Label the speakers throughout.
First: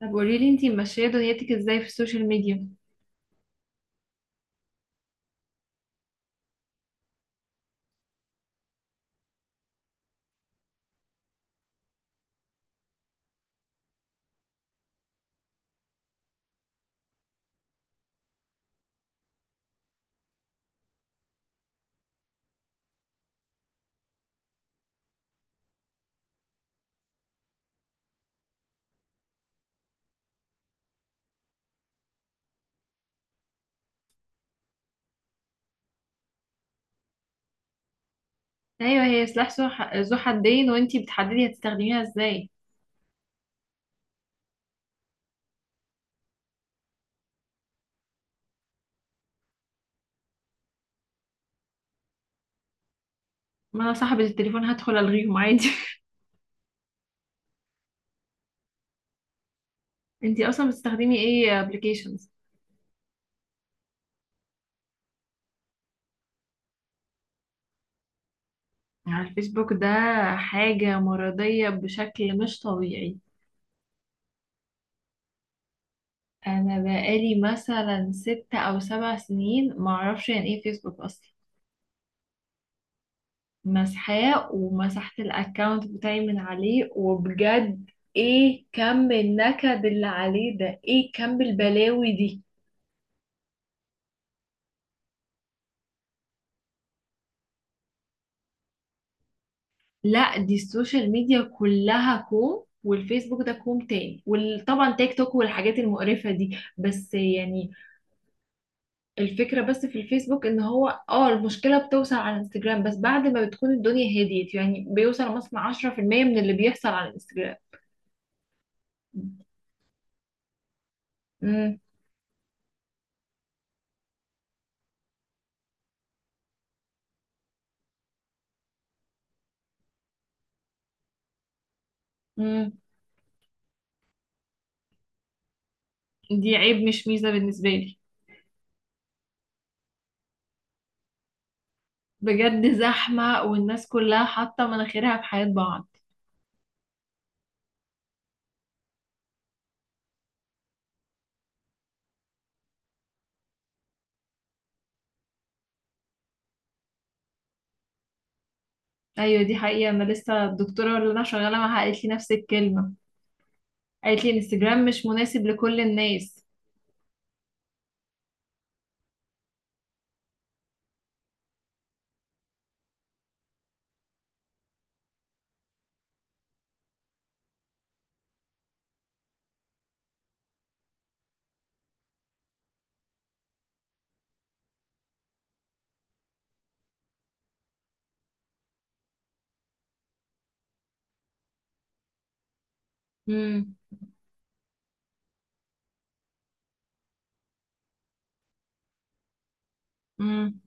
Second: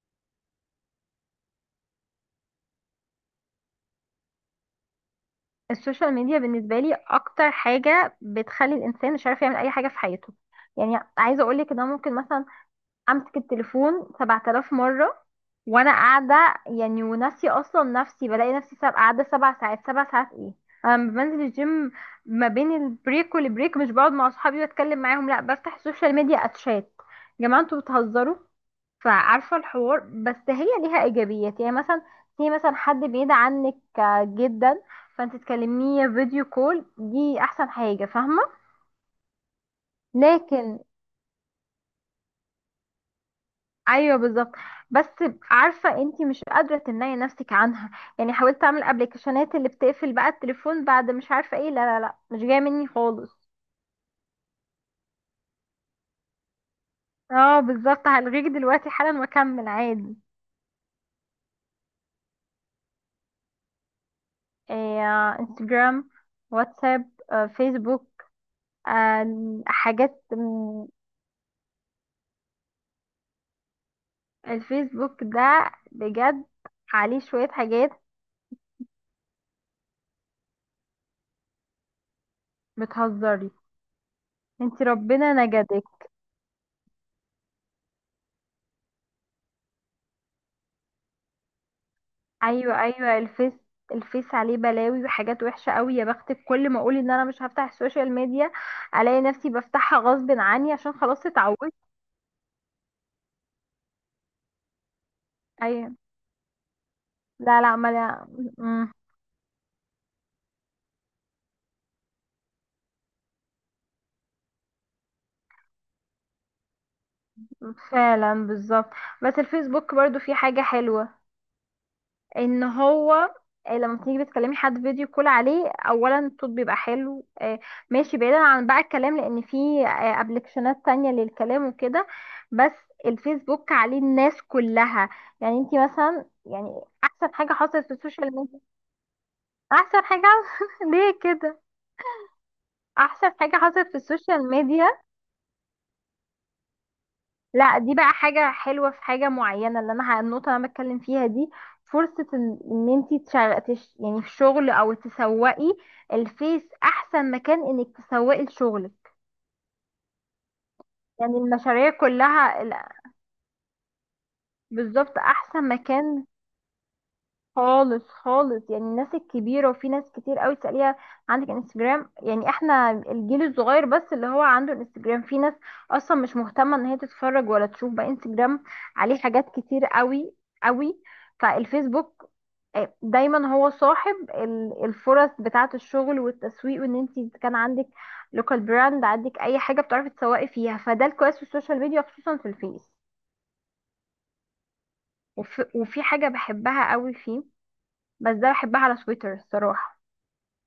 Speaker 1: طب قولي لي انتي ماشيه دنيتك ازاي في السوشيال ميديا؟
Speaker 2: السوشيال ميديا بالنسبة لي أكتر حاجة بتخلي الإنسان مش عارف يعمل أي حاجة في حياته. يعني عايزة أقولك إن أنا ممكن مثلا أمسك التليفون 7,000 مرة وأنا قاعدة، يعني وناسية أصلا نفسي. بلاقي نفسي قاعدة سبع ساعات. سبع ساعات إيه؟ أنا لما بنزل الجيم، ما بين البريك والبريك مش بقعد مع أصحابي وأتكلم معاهم، لأ بفتح السوشيال ميديا أتشات. يا جماعة أنتوا بتهزروا؟ فعارفة الحوار. بس هي ليها إيجابيات، يعني مثلا في مثلا حد بعيد عنك، جدا، فانت تكلميه فيديو كول. دي أحسن حاجة، فاهمة؟
Speaker 1: ايوه، هي سلاح ذو حدين،
Speaker 2: لكن
Speaker 1: وانتي بتحددي هتستخدميها ازاي.
Speaker 2: أيوه بالظبط. بس عارفة انت مش قادرة تمنعي نفسك عنها. يعني حاولت أعمل أبلكيشنات اللي بتقفل بقى التليفون، بعد مش عارفة ايه، لا لا لا مش جاية مني خالص.
Speaker 1: ما انا صاحبه التليفون، هدخل الغيهم عادي.
Speaker 2: اه بالظبط، هلغيك دلوقتي حالا وأكمل عادي.
Speaker 1: انتي اصلا بتستخدمي ايه ابلكيشنز؟
Speaker 2: إيه، انستجرام، واتساب، فيسبوك،
Speaker 1: على الفيسبوك ده
Speaker 2: حاجات.
Speaker 1: حاجه مرضيه بشكل مش طبيعي.
Speaker 2: الفيسبوك ده بجد
Speaker 1: انا
Speaker 2: عليه
Speaker 1: بقالي
Speaker 2: شوية حاجات.
Speaker 1: مثلا ست او سبع سنين ما اعرفش يعني ايه فيسبوك اصلا.
Speaker 2: بتهزري؟
Speaker 1: مسحاه
Speaker 2: انتي
Speaker 1: ومسحت
Speaker 2: ربنا نجدك.
Speaker 1: الاكونت بتاعي من عليه، وبجد ايه كم النكد اللي عليه ده، ايه كم البلاوي دي.
Speaker 2: ايوه ايوه، الفيس، الفيس عليه بلاوي وحاجات وحشة قوي. يا بختك، كل ما اقول ان انا مش هفتح السوشيال ميديا الاقي نفسي بفتحها غصب
Speaker 1: لا، دي
Speaker 2: عني، عشان
Speaker 1: السوشيال
Speaker 2: خلاص
Speaker 1: ميديا
Speaker 2: اتعودت.
Speaker 1: كلها كوم والفيسبوك ده كوم تاني، وطبعا تيك توك والحاجات
Speaker 2: ايوه.
Speaker 1: المقرفة دي، بس
Speaker 2: لا
Speaker 1: يعني
Speaker 2: لا ما لا. مم.
Speaker 1: الفكرة بس في الفيسبوك ان هو اه، المشكلة بتوصل على الانستجرام بس بعد ما بتكون الدنيا هديت، يعني بيوصل مثلا 10% من اللي بيحصل على الانستجرام.
Speaker 2: فعلا بالظبط. بس الفيسبوك برضو فيه حاجة حلوة.
Speaker 1: امم.
Speaker 2: ان هو لما تيجي بتكلمي حد فيديو كول عليه اولا الصوت بيبقى حلو، ماشي. بعيدا عن بقى الكلام، لان في ابلكيشنات تانية للكلام وكده.
Speaker 1: امم.
Speaker 2: بس الفيسبوك عليه الناس كلها. يعني انتي مثلا،
Speaker 1: دي عيب
Speaker 2: يعني
Speaker 1: مش ميزة
Speaker 2: احسن حاجة
Speaker 1: بالنسبة
Speaker 2: حصلت في
Speaker 1: لي.
Speaker 2: السوشيال ميديا. احسن حاجة ليه كده؟
Speaker 1: بجد
Speaker 2: احسن
Speaker 1: زحمة
Speaker 2: حاجة
Speaker 1: والناس
Speaker 2: حصلت في
Speaker 1: كلها
Speaker 2: السوشيال
Speaker 1: حاطة
Speaker 2: ميديا.
Speaker 1: مناخيرها في حياة بعض.
Speaker 2: لا دي بقى حاجة حلوة في حاجة معينة. اللي انا النقطة اللي انا بتكلم فيها دي، فرصة ان انتي يعني في الشغل او تسوقي. الفيس احسن مكان انك تسوقي لشغلك.
Speaker 1: ايوه، دي حقيقة. انا لسه الدكتورة اللي انا
Speaker 2: يعني
Speaker 1: شغالة معاها
Speaker 2: المشاريع
Speaker 1: قالت لي نفس
Speaker 2: كلها، لا،
Speaker 1: الكلمة. قالت لي الانستجرام مش
Speaker 2: بالظبط
Speaker 1: مناسب
Speaker 2: احسن
Speaker 1: لكل
Speaker 2: مكان
Speaker 1: الناس.
Speaker 2: خالص خالص. يعني الناس الكبيرة، وفي ناس كتير قوي تسأليها عندك انستجرام؟ يعني احنا الجيل الصغير بس اللي هو عنده انستجرام، في ناس اصلا مش مهتمة ان هي تتفرج ولا تشوف بقى انستجرام. عليه حاجات كتير قوي قوي. فالفيسبوك دايما هو صاحب الفرص بتاعة الشغل والتسويق، وان انت كان عندك لوكال براند، عندك اي حاجة بتعرفي تسوقي فيها، فده الكويس في السوشيال ميديا، خصوصا في الفيس.
Speaker 1: امم.
Speaker 2: وفي حاجة بحبها قوي فيه. بس ده بحبها على تويتر الصراحة.
Speaker 1: امم.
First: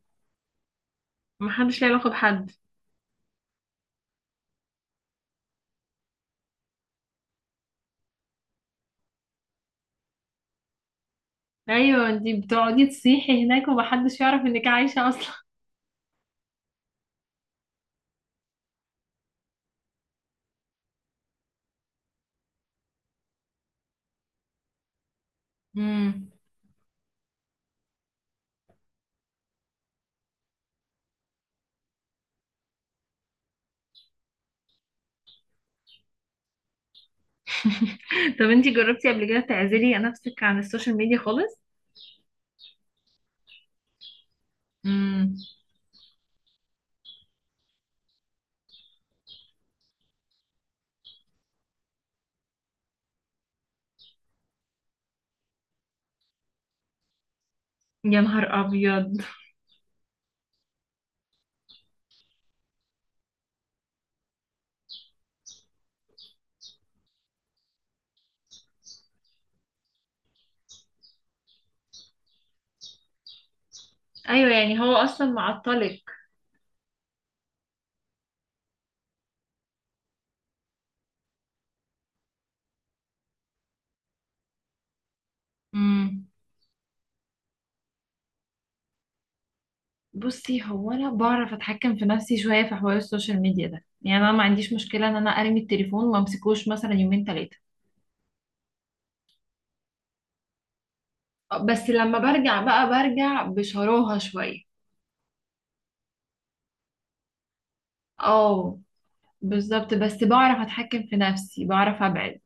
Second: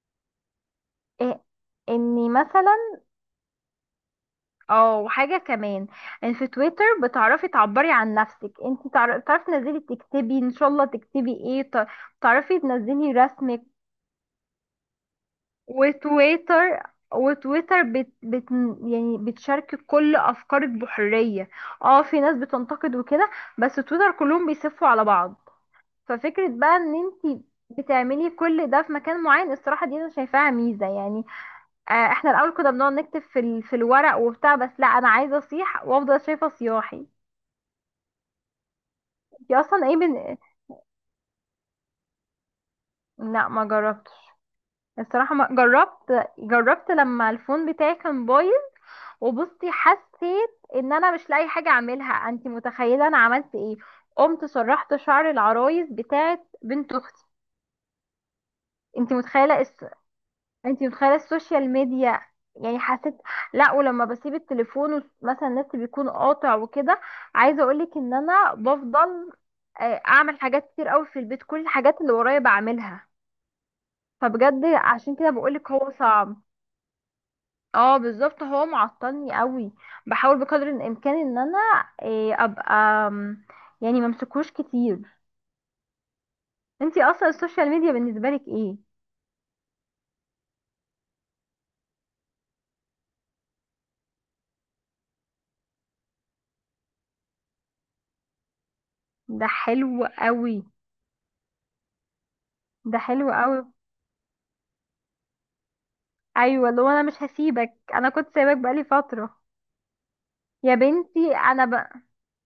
Speaker 2: إيه
Speaker 1: محدش ليه علاقة
Speaker 2: اني
Speaker 1: بحد.
Speaker 2: مثلا اه. وحاجة كمان، ان في تويتر بتعرفي تعبري عن نفسك، انت تعرفي تنزلي تكتبي ان شاء الله تكتبي ايه،
Speaker 1: ايوه، انتي
Speaker 2: تعرفي
Speaker 1: بتقعدي
Speaker 2: تنزلي
Speaker 1: تصيحي
Speaker 2: رسمك.
Speaker 1: هناك ومحدش يعرف انك عايشة اصلا.
Speaker 2: وتويتر، وتويتر بت يعني بتشارك كل افكارك بحرية. اه في ناس بتنتقد وكده، بس تويتر كلهم بيسفوا على بعض.
Speaker 1: امم.
Speaker 2: ففكرة بقى ان انتي بتعملي كل ده في مكان معين، الصراحة دي انا شايفاها ميزة، يعني آه. احنا الاول كنا بنقعد نكتب في في الورق وبتاع، بس لا، انا عايزة اصيح وافضل شايفة صياحي.
Speaker 1: طب انتي جربتي قبل كده
Speaker 2: انتي اصلا
Speaker 1: تعزلي
Speaker 2: ايه
Speaker 1: نفسك عن السوشيال ميديا خالص؟
Speaker 2: لا ما جربتش الصراحة.
Speaker 1: امم.
Speaker 2: ما جربت. جربت لما الفون بتاعي كان بايظ، وبصي حسيت ان انا مش لاقي حاجه اعملها. انت متخيله انا عملت ايه؟ قمت سرحت شعر العرايس بتاعت بنت اختي.
Speaker 1: يا نهار
Speaker 2: انت
Speaker 1: ابيض.
Speaker 2: متخيله انت متخيله السوشيال ميديا. يعني حسيت، لا. ولما بسيب التليفون مثلا النت بيكون قاطع وكده، عايزه اقولك ان انا بفضل، اعمل حاجات كتير قوي في البيت، كل الحاجات اللي ورايا بعملها.
Speaker 1: ايوه
Speaker 2: فبجد
Speaker 1: يعني هو
Speaker 2: عشان كده
Speaker 1: اصلا
Speaker 2: بقولك هو
Speaker 1: معطلك.
Speaker 2: صعب. اه بالظبط، هو معطلني قوي. بحاول بقدر الامكان ان انا إيه ابقى أم، يعني ممسكوش كتير.
Speaker 1: امم.
Speaker 2: انتي اصلا السوشيال ميديا بالنسبه لك ايه؟
Speaker 1: بصي، هو انا بعرف اتحكم في نفسي شويه في حوار السوشيال ميديا ده، يعني انا ما عنديش مشكله ان انا ارمي التليفون وما امسكوش مثلا يومين ثلاثه.
Speaker 2: ده حلو قوي.
Speaker 1: بس لما برجع بقى
Speaker 2: ده حلو
Speaker 1: برجع
Speaker 2: قوي.
Speaker 1: بشراهه شويه.
Speaker 2: ايوه، اللي هو انا مش هسيبك، انا كنت سايبك
Speaker 1: اه،
Speaker 2: بقالي فتره.
Speaker 1: بالظبط. بس بعرف
Speaker 2: يا
Speaker 1: اتحكم في
Speaker 2: بنتي
Speaker 1: نفسي،
Speaker 2: انا
Speaker 1: بعرف ابعد.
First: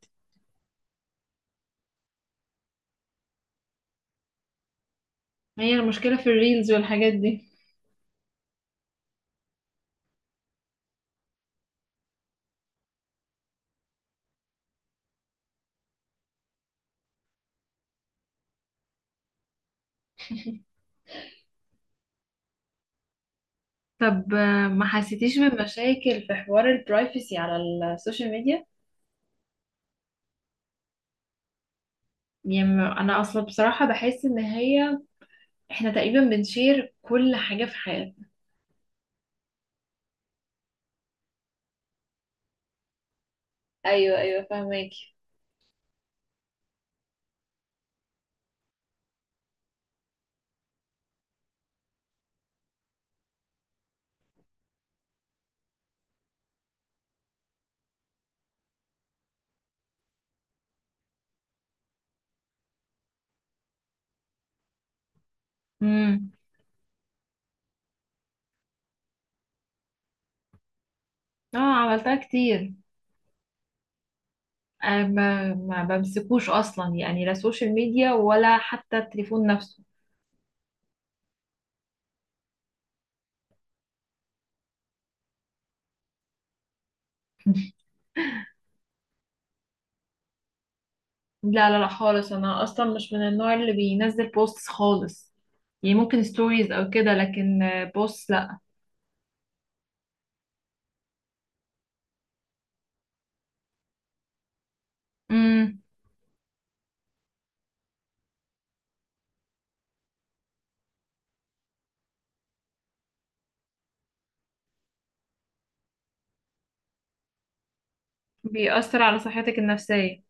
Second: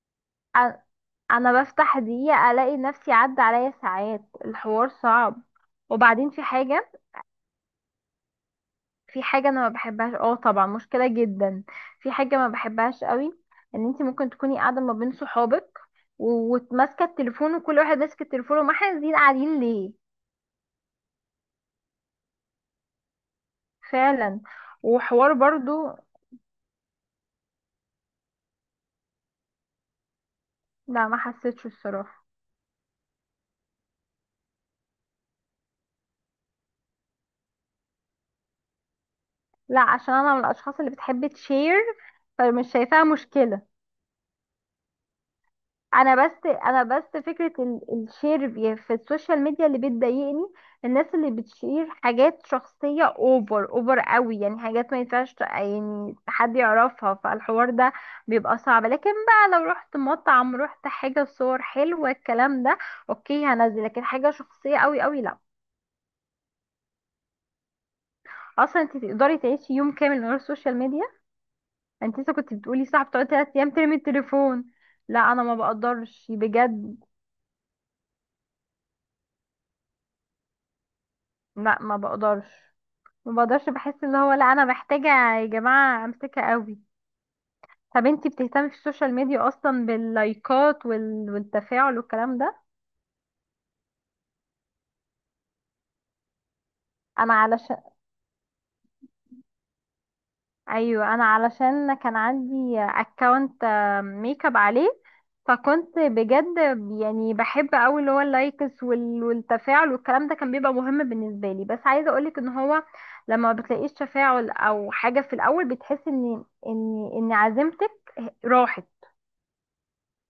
Speaker 2: أ- انا بفتح دقيقه الاقي نفسي عدى عليا ساعات. الحوار صعب.
Speaker 1: هي المشكلة في
Speaker 2: وبعدين في
Speaker 1: الريلز
Speaker 2: حاجه،
Speaker 1: والحاجات دي.
Speaker 2: في حاجة انا ما بحبهاش، اه طبعا مشكلة جدا. في حاجة ما بحبهاش قوي، ان انت ممكن تكوني قاعدة ما بين صحابك وماسكة التليفون، وكل واحد ماسك التليفون، وما احنا قاعدين قاعدين ليه؟
Speaker 1: طب
Speaker 2: فعلا.
Speaker 1: ما
Speaker 2: وحوار
Speaker 1: حسيتيش
Speaker 2: برضو.
Speaker 1: بمشاكل في حوار البرايفسي على السوشيال ميديا؟
Speaker 2: لا ما حسيتش الصراحة.
Speaker 1: يعني انا اصلا بصراحة بحس ان هي احنا تقريبا بنشير كل حاجة في حياتنا.
Speaker 2: لا عشان انا من الاشخاص اللي بتحب تشير، فمش شايفاها مشكلة.
Speaker 1: ايوه، ايوه، فاهماكي.
Speaker 2: انا بس، انا بس فكره الشير في السوشيال ميديا اللي بتضايقني. الناس اللي بتشير حاجات شخصيه اوفر اوفر قوي، يعني حاجات ما ينفعش يعني حد يعرفها، فالحوار ده بيبقى صعب. لكن بقى لو رحت مطعم، رحت حاجه، صور حلوه الكلام ده، اوكي هنزل. لكن حاجه شخصيه قوي قوي، لا.
Speaker 1: امم.
Speaker 2: اصلا انت تقدري تعيشي يوم كامل من غير السوشيال ميديا؟
Speaker 1: اه، عملتها
Speaker 2: انت لسه كنت
Speaker 1: كتير.
Speaker 2: بتقولي صح بتقعدي 3 ايام ترمي التليفون.
Speaker 1: أنا
Speaker 2: لا انا
Speaker 1: ما
Speaker 2: ما
Speaker 1: ما
Speaker 2: بقدرش
Speaker 1: بمسكوش اصلا،
Speaker 2: بجد.
Speaker 1: يعني لا سوشيال ميديا ولا حتى التليفون نفسه.
Speaker 2: لا ما بقدرش. ما بقدرش، بحس ان هو، لا انا محتاجة. يا جماعة امسكها قوي. طب انتي بتهتمي في السوشيال ميديا اصلا باللايكات
Speaker 1: لا لا لا،
Speaker 2: والتفاعل
Speaker 1: خالص.
Speaker 2: والكلام
Speaker 1: انا
Speaker 2: ده؟
Speaker 1: اصلا مش من النوع اللي بينزل بوستس خالص، يعني ممكن ستوريز او كده،
Speaker 2: انا
Speaker 1: لكن
Speaker 2: علشان،
Speaker 1: بوست لا.
Speaker 2: ايوه انا علشان كان عندي اكونت ميك اب عليه،
Speaker 1: امم.
Speaker 2: فكنت بجد يعني بحب قوي اللي هو اللايكس والتفاعل والكلام ده كان بيبقى مهم بالنسبة لي. بس عايزة اقولك ان هو لما ما بتلاقيش تفاعل او حاجة في الاول، بتحس ان عزيمتك راحت.
Speaker 1: بيأثر على صحتك النفسية.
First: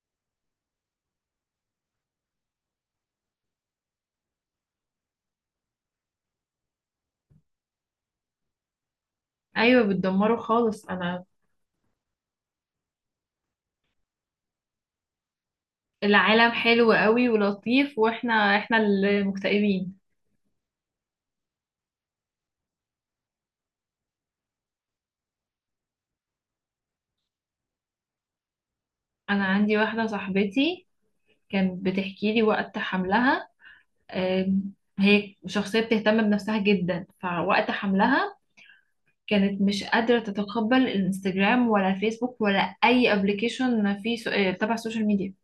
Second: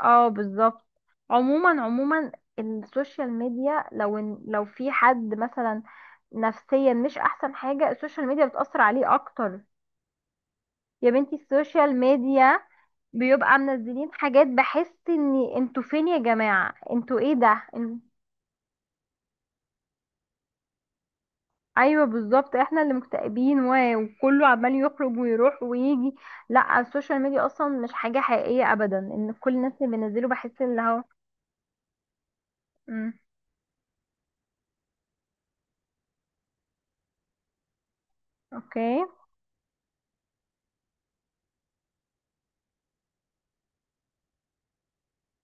Speaker 2: اه بالظبط. عموما عموما السوشيال ميديا، لو إن لو في حد مثلا نفسيا مش احسن حاجة، السوشيال ميديا بتأثر عليه اكتر.
Speaker 1: ايوه، بتدمره خالص.
Speaker 2: يا
Speaker 1: انا
Speaker 2: بنتي السوشيال ميديا، بيبقى منزلين حاجات، بحس ان انتوا فين يا
Speaker 1: العالم
Speaker 2: جماعة،
Speaker 1: حلو
Speaker 2: انتوا
Speaker 1: قوي
Speaker 2: ايه ده
Speaker 1: ولطيف، واحنا احنا اللي مكتئبين.
Speaker 2: ايوه بالظبط، احنا اللي مكتئبين وكله عمال يخرج ويروح ويجي. لا السوشيال ميديا اصلا مش حاجة حقيقية ابدا، ان
Speaker 1: انا
Speaker 2: كل الناس
Speaker 1: عندي
Speaker 2: اللي
Speaker 1: واحدة
Speaker 2: بينزلوا بحس اللي
Speaker 1: صاحبتي
Speaker 2: هو.
Speaker 1: كانت بتحكي لي وقت
Speaker 2: امم.
Speaker 1: حملها. آم، هي شخصية بتهتم بنفسها جدا، فوقت حملها
Speaker 2: اوكي.
Speaker 1: كانت مش قادرة تتقبل الانستجرام ولا فيسبوك ولا أي ابلكيشن في سو... آه، تبع السوشيال ميديا.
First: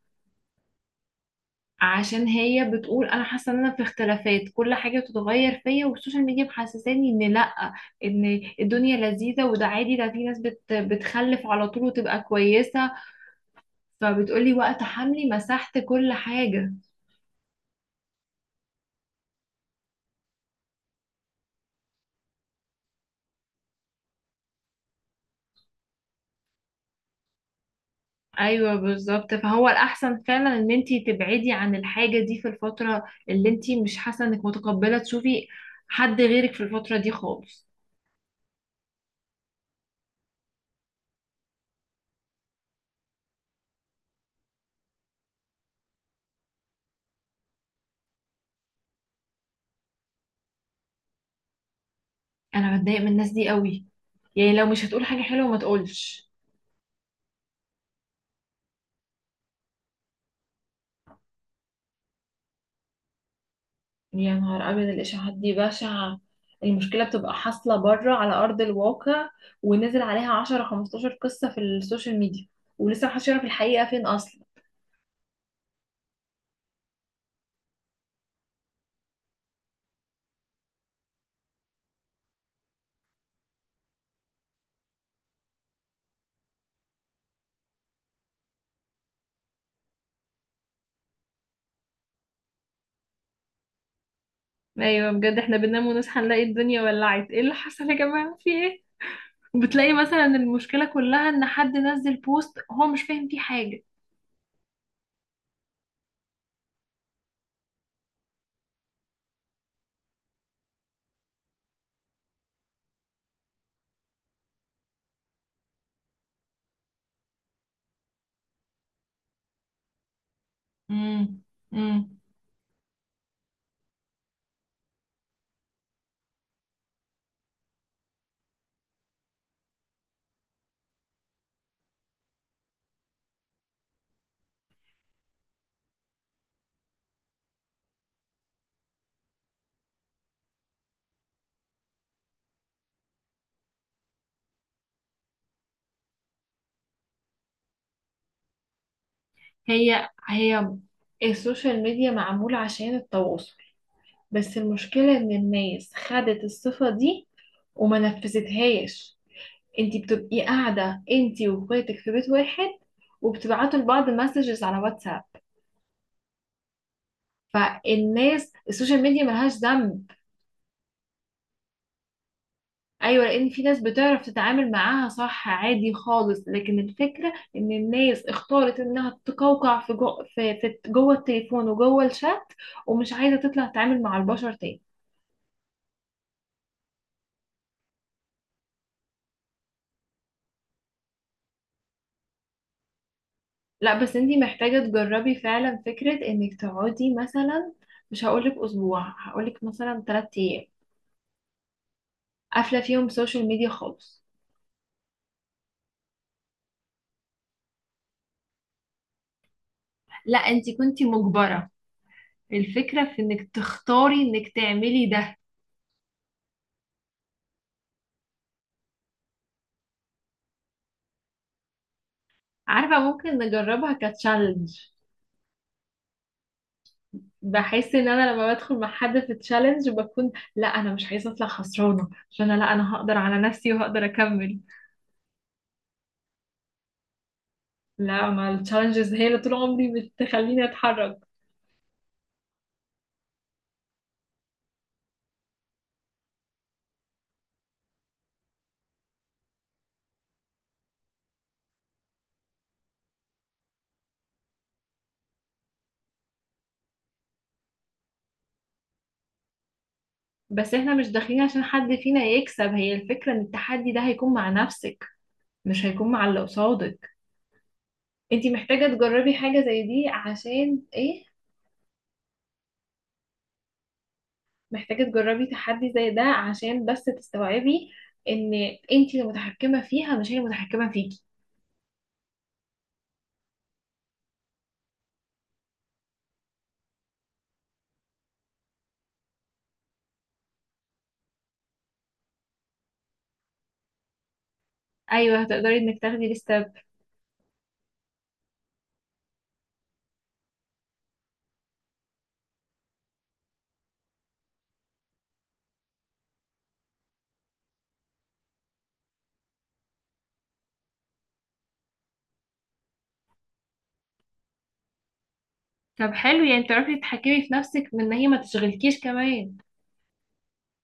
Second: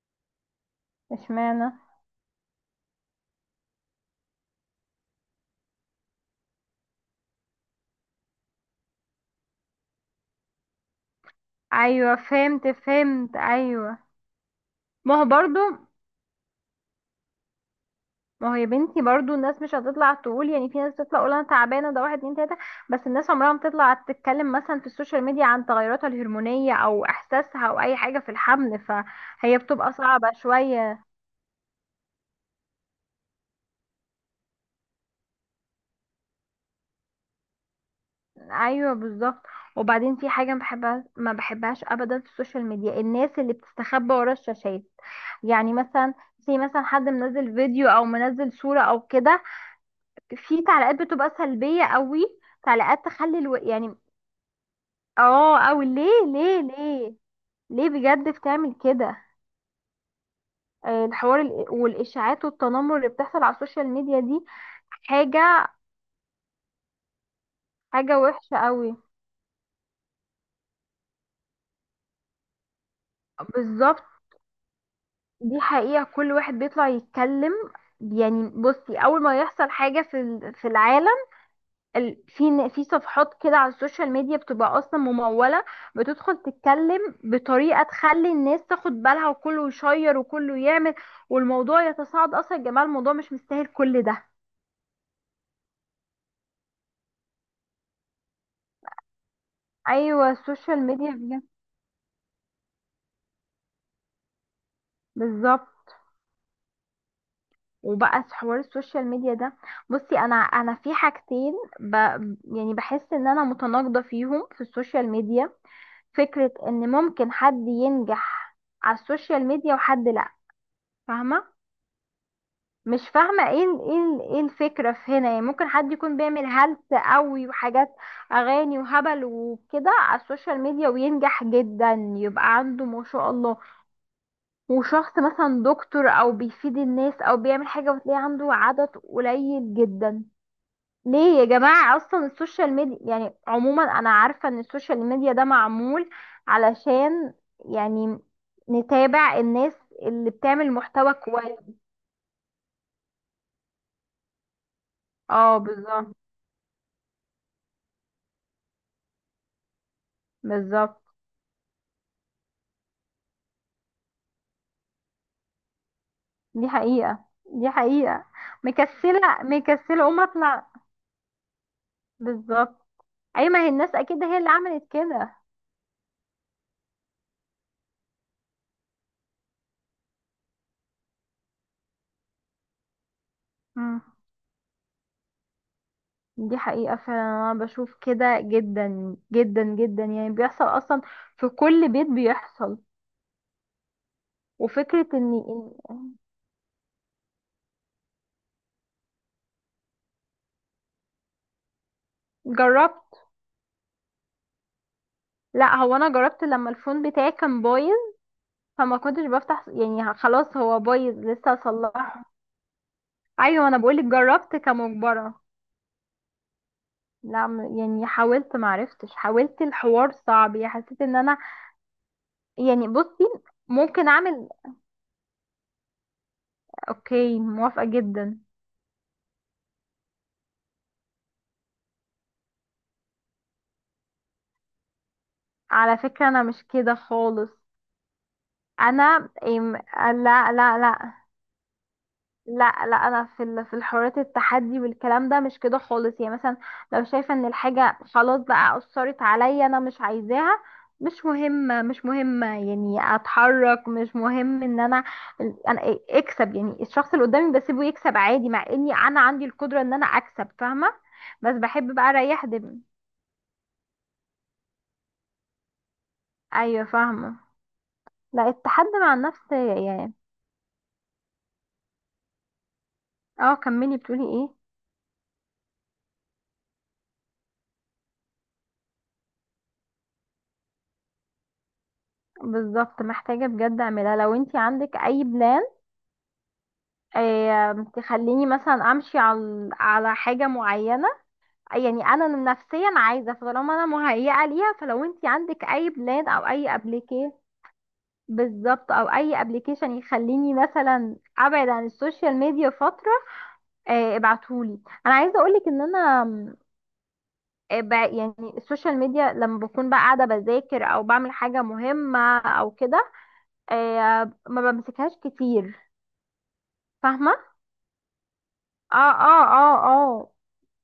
Speaker 2: اشمعنى؟
Speaker 1: عشان هي بتقول أنا حاسة إن أنا في اختلافات، كل حاجة بتتغير فيا، والسوشيال ميديا محسساني إن لأ، إن الدنيا لذيذة وده عادي، ده في ناس بتخلف على طول
Speaker 2: ايوه
Speaker 1: وتبقى
Speaker 2: فهمت،
Speaker 1: كويسة.
Speaker 2: فهمت ايوه.
Speaker 1: فبتقولي وقت
Speaker 2: ما هو
Speaker 1: حملي
Speaker 2: برضو،
Speaker 1: مسحت كل حاجة.
Speaker 2: ما هو يا بنتي برضو الناس مش هتطلع تقول. يعني في ناس بتطلع تقول انا تعبانه ده، واحد اتنين تلاته، بس الناس عمرها ما بتطلع تتكلم مثلا في السوشيال ميديا عن تغيراتها الهرمونيه او احساسها او اي حاجه في
Speaker 1: ايوه
Speaker 2: الحمل،
Speaker 1: بالظبط،
Speaker 2: فهي
Speaker 1: فهو
Speaker 2: بتبقى
Speaker 1: الاحسن
Speaker 2: صعبه
Speaker 1: فعلا ان انتي
Speaker 2: شويه.
Speaker 1: تبعدي عن الحاجه دي في الفتره اللي انتي مش حاسه انك متقبله تشوفي حد غيرك في الفتره دي خالص.
Speaker 2: ايوه بالظبط. وبعدين في حاجه ما بحبها، ما بحبهاش ابدا في السوشيال ميديا، الناس اللي بتستخبى ورا الشاشات. يعني مثلا في مثلا حد منزل فيديو او منزل صوره او كده، في تعليقات بتبقى سلبية قوي،
Speaker 1: انا بتضايق
Speaker 2: تعليقات
Speaker 1: من الناس
Speaker 2: تخلي
Speaker 1: دي قوي.
Speaker 2: يعني
Speaker 1: يعني لو مش هتقول حاجه حلوه ما
Speaker 2: اه. او ليه
Speaker 1: تقولش.
Speaker 2: ليه ليه، ليه بجد بتعمل كده؟ الحوار والاشاعات والتنمر اللي بتحصل على السوشيال ميديا
Speaker 1: يا
Speaker 2: دي
Speaker 1: نهار أبيض، الإشاعات دي
Speaker 2: حاجة،
Speaker 1: بشعة. المشكلة بتبقى حاصلة بره
Speaker 2: حاجة
Speaker 1: على
Speaker 2: وحشة
Speaker 1: أرض
Speaker 2: قوي.
Speaker 1: الواقع، ونزل عليها عشرة خمستاشر قصة في السوشيال ميديا، ولسه محدش يعرف الحقيقة
Speaker 2: بالظبط.
Speaker 1: فين أصلا.
Speaker 2: دي حقيقة، كل واحد بيطلع يتكلم. يعني بصي اول ما يحصل حاجة في في العالم، في في صفحات كده على السوشيال ميديا بتبقى اصلا ممولة، بتدخل تتكلم بطريقة تخلي الناس تاخد بالها، وكله يشير وكله يعمل، والموضوع يتصاعد. اصلا يا جماعة الموضوع مش مستاهل كل ده.
Speaker 1: ايوه بجد، احنا بننام ونصحى نلاقي الدنيا ولعت، ايه اللي حصل يا جماعه، في ايه؟ وبتلاقي مثلا
Speaker 2: ايوه السوشيال
Speaker 1: المشكلة
Speaker 2: ميديا
Speaker 1: كلها
Speaker 2: بجد.
Speaker 1: ان حد نزل بوست هو مش فاهم فيه حاجة.
Speaker 2: بالظبط. وبقى في حوار السوشيال ميديا ده، بصي انا في حاجتين ب... يعني بحس ان انا متناقضة فيهم في السوشيال ميديا. فكرة ان ممكن حد ينجح على السوشيال ميديا وحد لا.
Speaker 1: امم.
Speaker 2: فاهمة؟
Speaker 1: امم.
Speaker 2: مش فاهمة ايه ايه ايه الفكرة في هنا. يعني ممكن حد يكون بيعمل هلس قوي وحاجات، اغاني وهبل وكده على السوشيال ميديا وينجح جدا، يبقى عنده ما شاء الله. وشخص مثلا دكتور او بيفيد الناس او بيعمل حاجة، وتلاقي عنده عدد قليل جدا. ليه يا جماعة؟ اصلا السوشيال ميديا يعني عموما، انا عارفة ان السوشيال ميديا ده معمول علشان يعني نتابع الناس
Speaker 1: هي
Speaker 2: اللي
Speaker 1: هي
Speaker 2: بتعمل محتوى كويس.
Speaker 1: السوشيال ميديا معمولة عشان التواصل، بس المشكلة ان
Speaker 2: اه
Speaker 1: الناس
Speaker 2: بالظبط.
Speaker 1: خدت الصفة دي وما نفذتهاش. انتي بتبقي قاعدة
Speaker 2: بالظبط،
Speaker 1: انتي واخواتك في بيت واحد وبتبعتوا لبعض مسجز على واتساب.
Speaker 2: دي حقيقة، دي حقيقة.
Speaker 1: فالناس السوشيال ميديا
Speaker 2: مكسلة
Speaker 1: ملهاش
Speaker 2: مكسلة
Speaker 1: ذنب.
Speaker 2: قوم اطلع. بالظبط.
Speaker 1: ايوه،
Speaker 2: اي
Speaker 1: لان في
Speaker 2: ما هي
Speaker 1: ناس
Speaker 2: الناس اكيد
Speaker 1: بتعرف
Speaker 2: هي اللي
Speaker 1: تتعامل
Speaker 2: عملت
Speaker 1: معاها
Speaker 2: كده.
Speaker 1: صح عادي خالص، لكن الفكره ان الناس اختارت انها تقوقع في جو، في جوه التليفون وجوه الشات، ومش عايزه تطلع
Speaker 2: مم.
Speaker 1: تتعامل مع البشر تاني.
Speaker 2: دي حقيقة فعلا. انا بشوف كده جدا جدا جدا، يعني بيحصل اصلا، في كل بيت بيحصل.
Speaker 1: لا بس انتي محتاجه
Speaker 2: وفكرة
Speaker 1: تجربي
Speaker 2: اني
Speaker 1: فعلا فكره انك تقعدي مثلا، مش هقولك اسبوع، هقولك مثلا 3 ايام قافله فيهم
Speaker 2: جربت.
Speaker 1: سوشيال ميديا خالص.
Speaker 2: لا هو انا جربت لما الفون بتاعي كان بايظ، فما كنتش بفتح. يعني
Speaker 1: لا،
Speaker 2: خلاص
Speaker 1: انت
Speaker 2: هو
Speaker 1: كنتي
Speaker 2: بايظ لسه
Speaker 1: مجبرة.
Speaker 2: اصلحه.
Speaker 1: الفكرة في انك
Speaker 2: ايوه انا بقولك
Speaker 1: تختاري انك
Speaker 2: جربت
Speaker 1: تعملي ده.
Speaker 2: كمجبرة. لا يعني حاولت، معرفتش. حاولت، الحوار صعب. يعني حسيت ان انا، يعني
Speaker 1: عارفه
Speaker 2: بصي
Speaker 1: ممكن نجربها
Speaker 2: ممكن اعمل،
Speaker 1: كتشالنج؟
Speaker 2: اوكي موافقة
Speaker 1: بحس ان انا
Speaker 2: جدا.
Speaker 1: لما بدخل مع حد في تشالنج بكون لا، انا مش عايزه اطلع خسرانه، عشان انا لا، انا هقدر على نفسي وهقدر اكمل.
Speaker 2: على فكرة انا مش كده خالص.
Speaker 1: لا، ما التشالنجز هي
Speaker 2: انا
Speaker 1: اللي طول عمري
Speaker 2: لا.
Speaker 1: بتخليني
Speaker 2: لا لا.
Speaker 1: اتحرك.
Speaker 2: لا لا انا في في الحريات، التحدي والكلام ده مش كده خالص. يعني مثلا لو شايفة ان الحاجة خلاص بقى اثرت عليا، انا مش عايزاها. مش مهمة، مش مهمة، يعني اتحرك، مش مهم ان انا اكسب. يعني الشخص اللي قدامي بسيبه يكسب عادي، مع اني انا عندي القدرة ان انا اكسب،
Speaker 1: بس
Speaker 2: فاهمة؟
Speaker 1: احنا مش داخلين
Speaker 2: بس
Speaker 1: عشان حد
Speaker 2: بحب بقى
Speaker 1: فينا
Speaker 2: اريح
Speaker 1: يكسب،
Speaker 2: دماغي.
Speaker 1: هي الفكره ان التحدي ده هيكون مع نفسك، مش هيكون مع اللي
Speaker 2: ايوه
Speaker 1: قصادك.
Speaker 2: فاهمه. لا
Speaker 1: انتي محتاجه
Speaker 2: التحدي مع
Speaker 1: تجربي
Speaker 2: النفس
Speaker 1: حاجه زي دي
Speaker 2: يعني.
Speaker 1: عشان ايه؟
Speaker 2: اه كملي، بتقولي ايه.
Speaker 1: محتاجه تجربي تحدي زي ده عشان بس تستوعبي ان انتي المتحكمه فيها مش هي المتحكمه فيكي.
Speaker 2: بالظبط محتاجة بجد اعملها. لو انتي عندك اي بلان، تخليني مثلا امشي على على حاجة معينة، يعني انا نفسيا عايزة. فطالما انا مهيئة ليها، فلو انتي
Speaker 1: ايوه،
Speaker 2: عندك
Speaker 1: هتقدري
Speaker 2: اي
Speaker 1: انك
Speaker 2: بلان
Speaker 1: تاخدي
Speaker 2: او
Speaker 1: الستبس.
Speaker 2: اي ابليكي، بالظبط، او اي ابليكيشن يخليني مثلا ابعد عن السوشيال ميديا فترة، ابعتهولي. انا عايزة اقولك ان انا يعني السوشيال ميديا لما بكون بقى قاعدة بذاكر أو بعمل حاجة مهمة أو كده، ما بمسكهاش كتير،
Speaker 1: طب حلو، يعني تعرفي
Speaker 2: فاهمة؟
Speaker 1: تتحكمي في نفسك من ان هي ما
Speaker 2: اه
Speaker 1: تشغلكيش
Speaker 2: اه
Speaker 1: كمان.
Speaker 2: اه اه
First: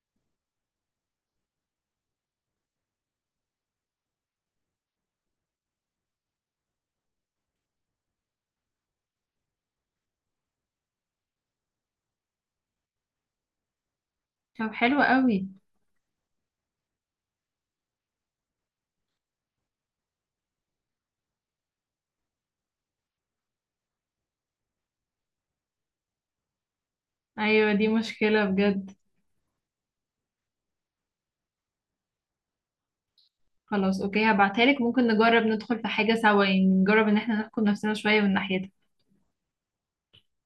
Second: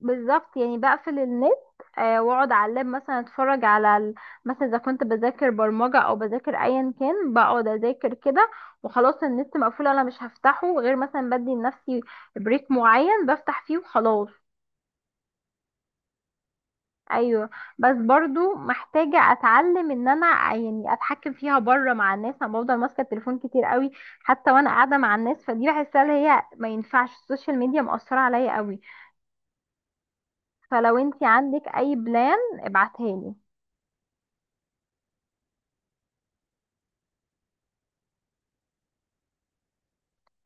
Speaker 2: بالظبط. يعني بقفل النت، واقعد على اللاب مثلا اتفرج على مثلا اذا كنت بذاكر برمجة او بذاكر ايا كان، بقعد اذاكر كده، وخلاص النت مقفول، انا مش هفتحه غير مثلا بدي لنفسي بريك معين بفتح فيه وخلاص.
Speaker 1: طب حلو قوي.
Speaker 2: ايوه. بس برضو محتاجه اتعلم ان انا يعني اتحكم فيها بره مع الناس. انا بفضل ماسكه التليفون كتير قوي حتى وانا قاعده مع الناس، فدي بحسها اللي هي ما ينفعش، السوشيال
Speaker 1: ايوه،
Speaker 2: ميديا
Speaker 1: دي
Speaker 2: مأثره
Speaker 1: مشكلة
Speaker 2: عليا قوي.
Speaker 1: بجد.
Speaker 2: فلو انتي عندك اي بلان ابعتها لي.
Speaker 1: خلاص، اوكي، هبعتها لك. ممكن نجرب ندخل في حاجة سوا، يعني نجرب ان احنا نحكم نفسنا شوية من ناحيتها.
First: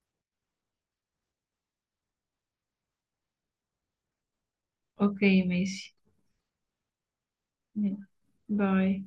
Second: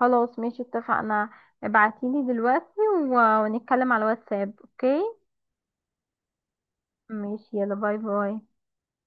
Speaker 2: خلاص ماشي اتفقنا. ابعتيلي دلوقتي ونتكلم على الواتساب. اوكي
Speaker 1: اوكي ماشي.
Speaker 2: ماشي. يلا
Speaker 1: مم.
Speaker 2: باي باي.
Speaker 1: باي.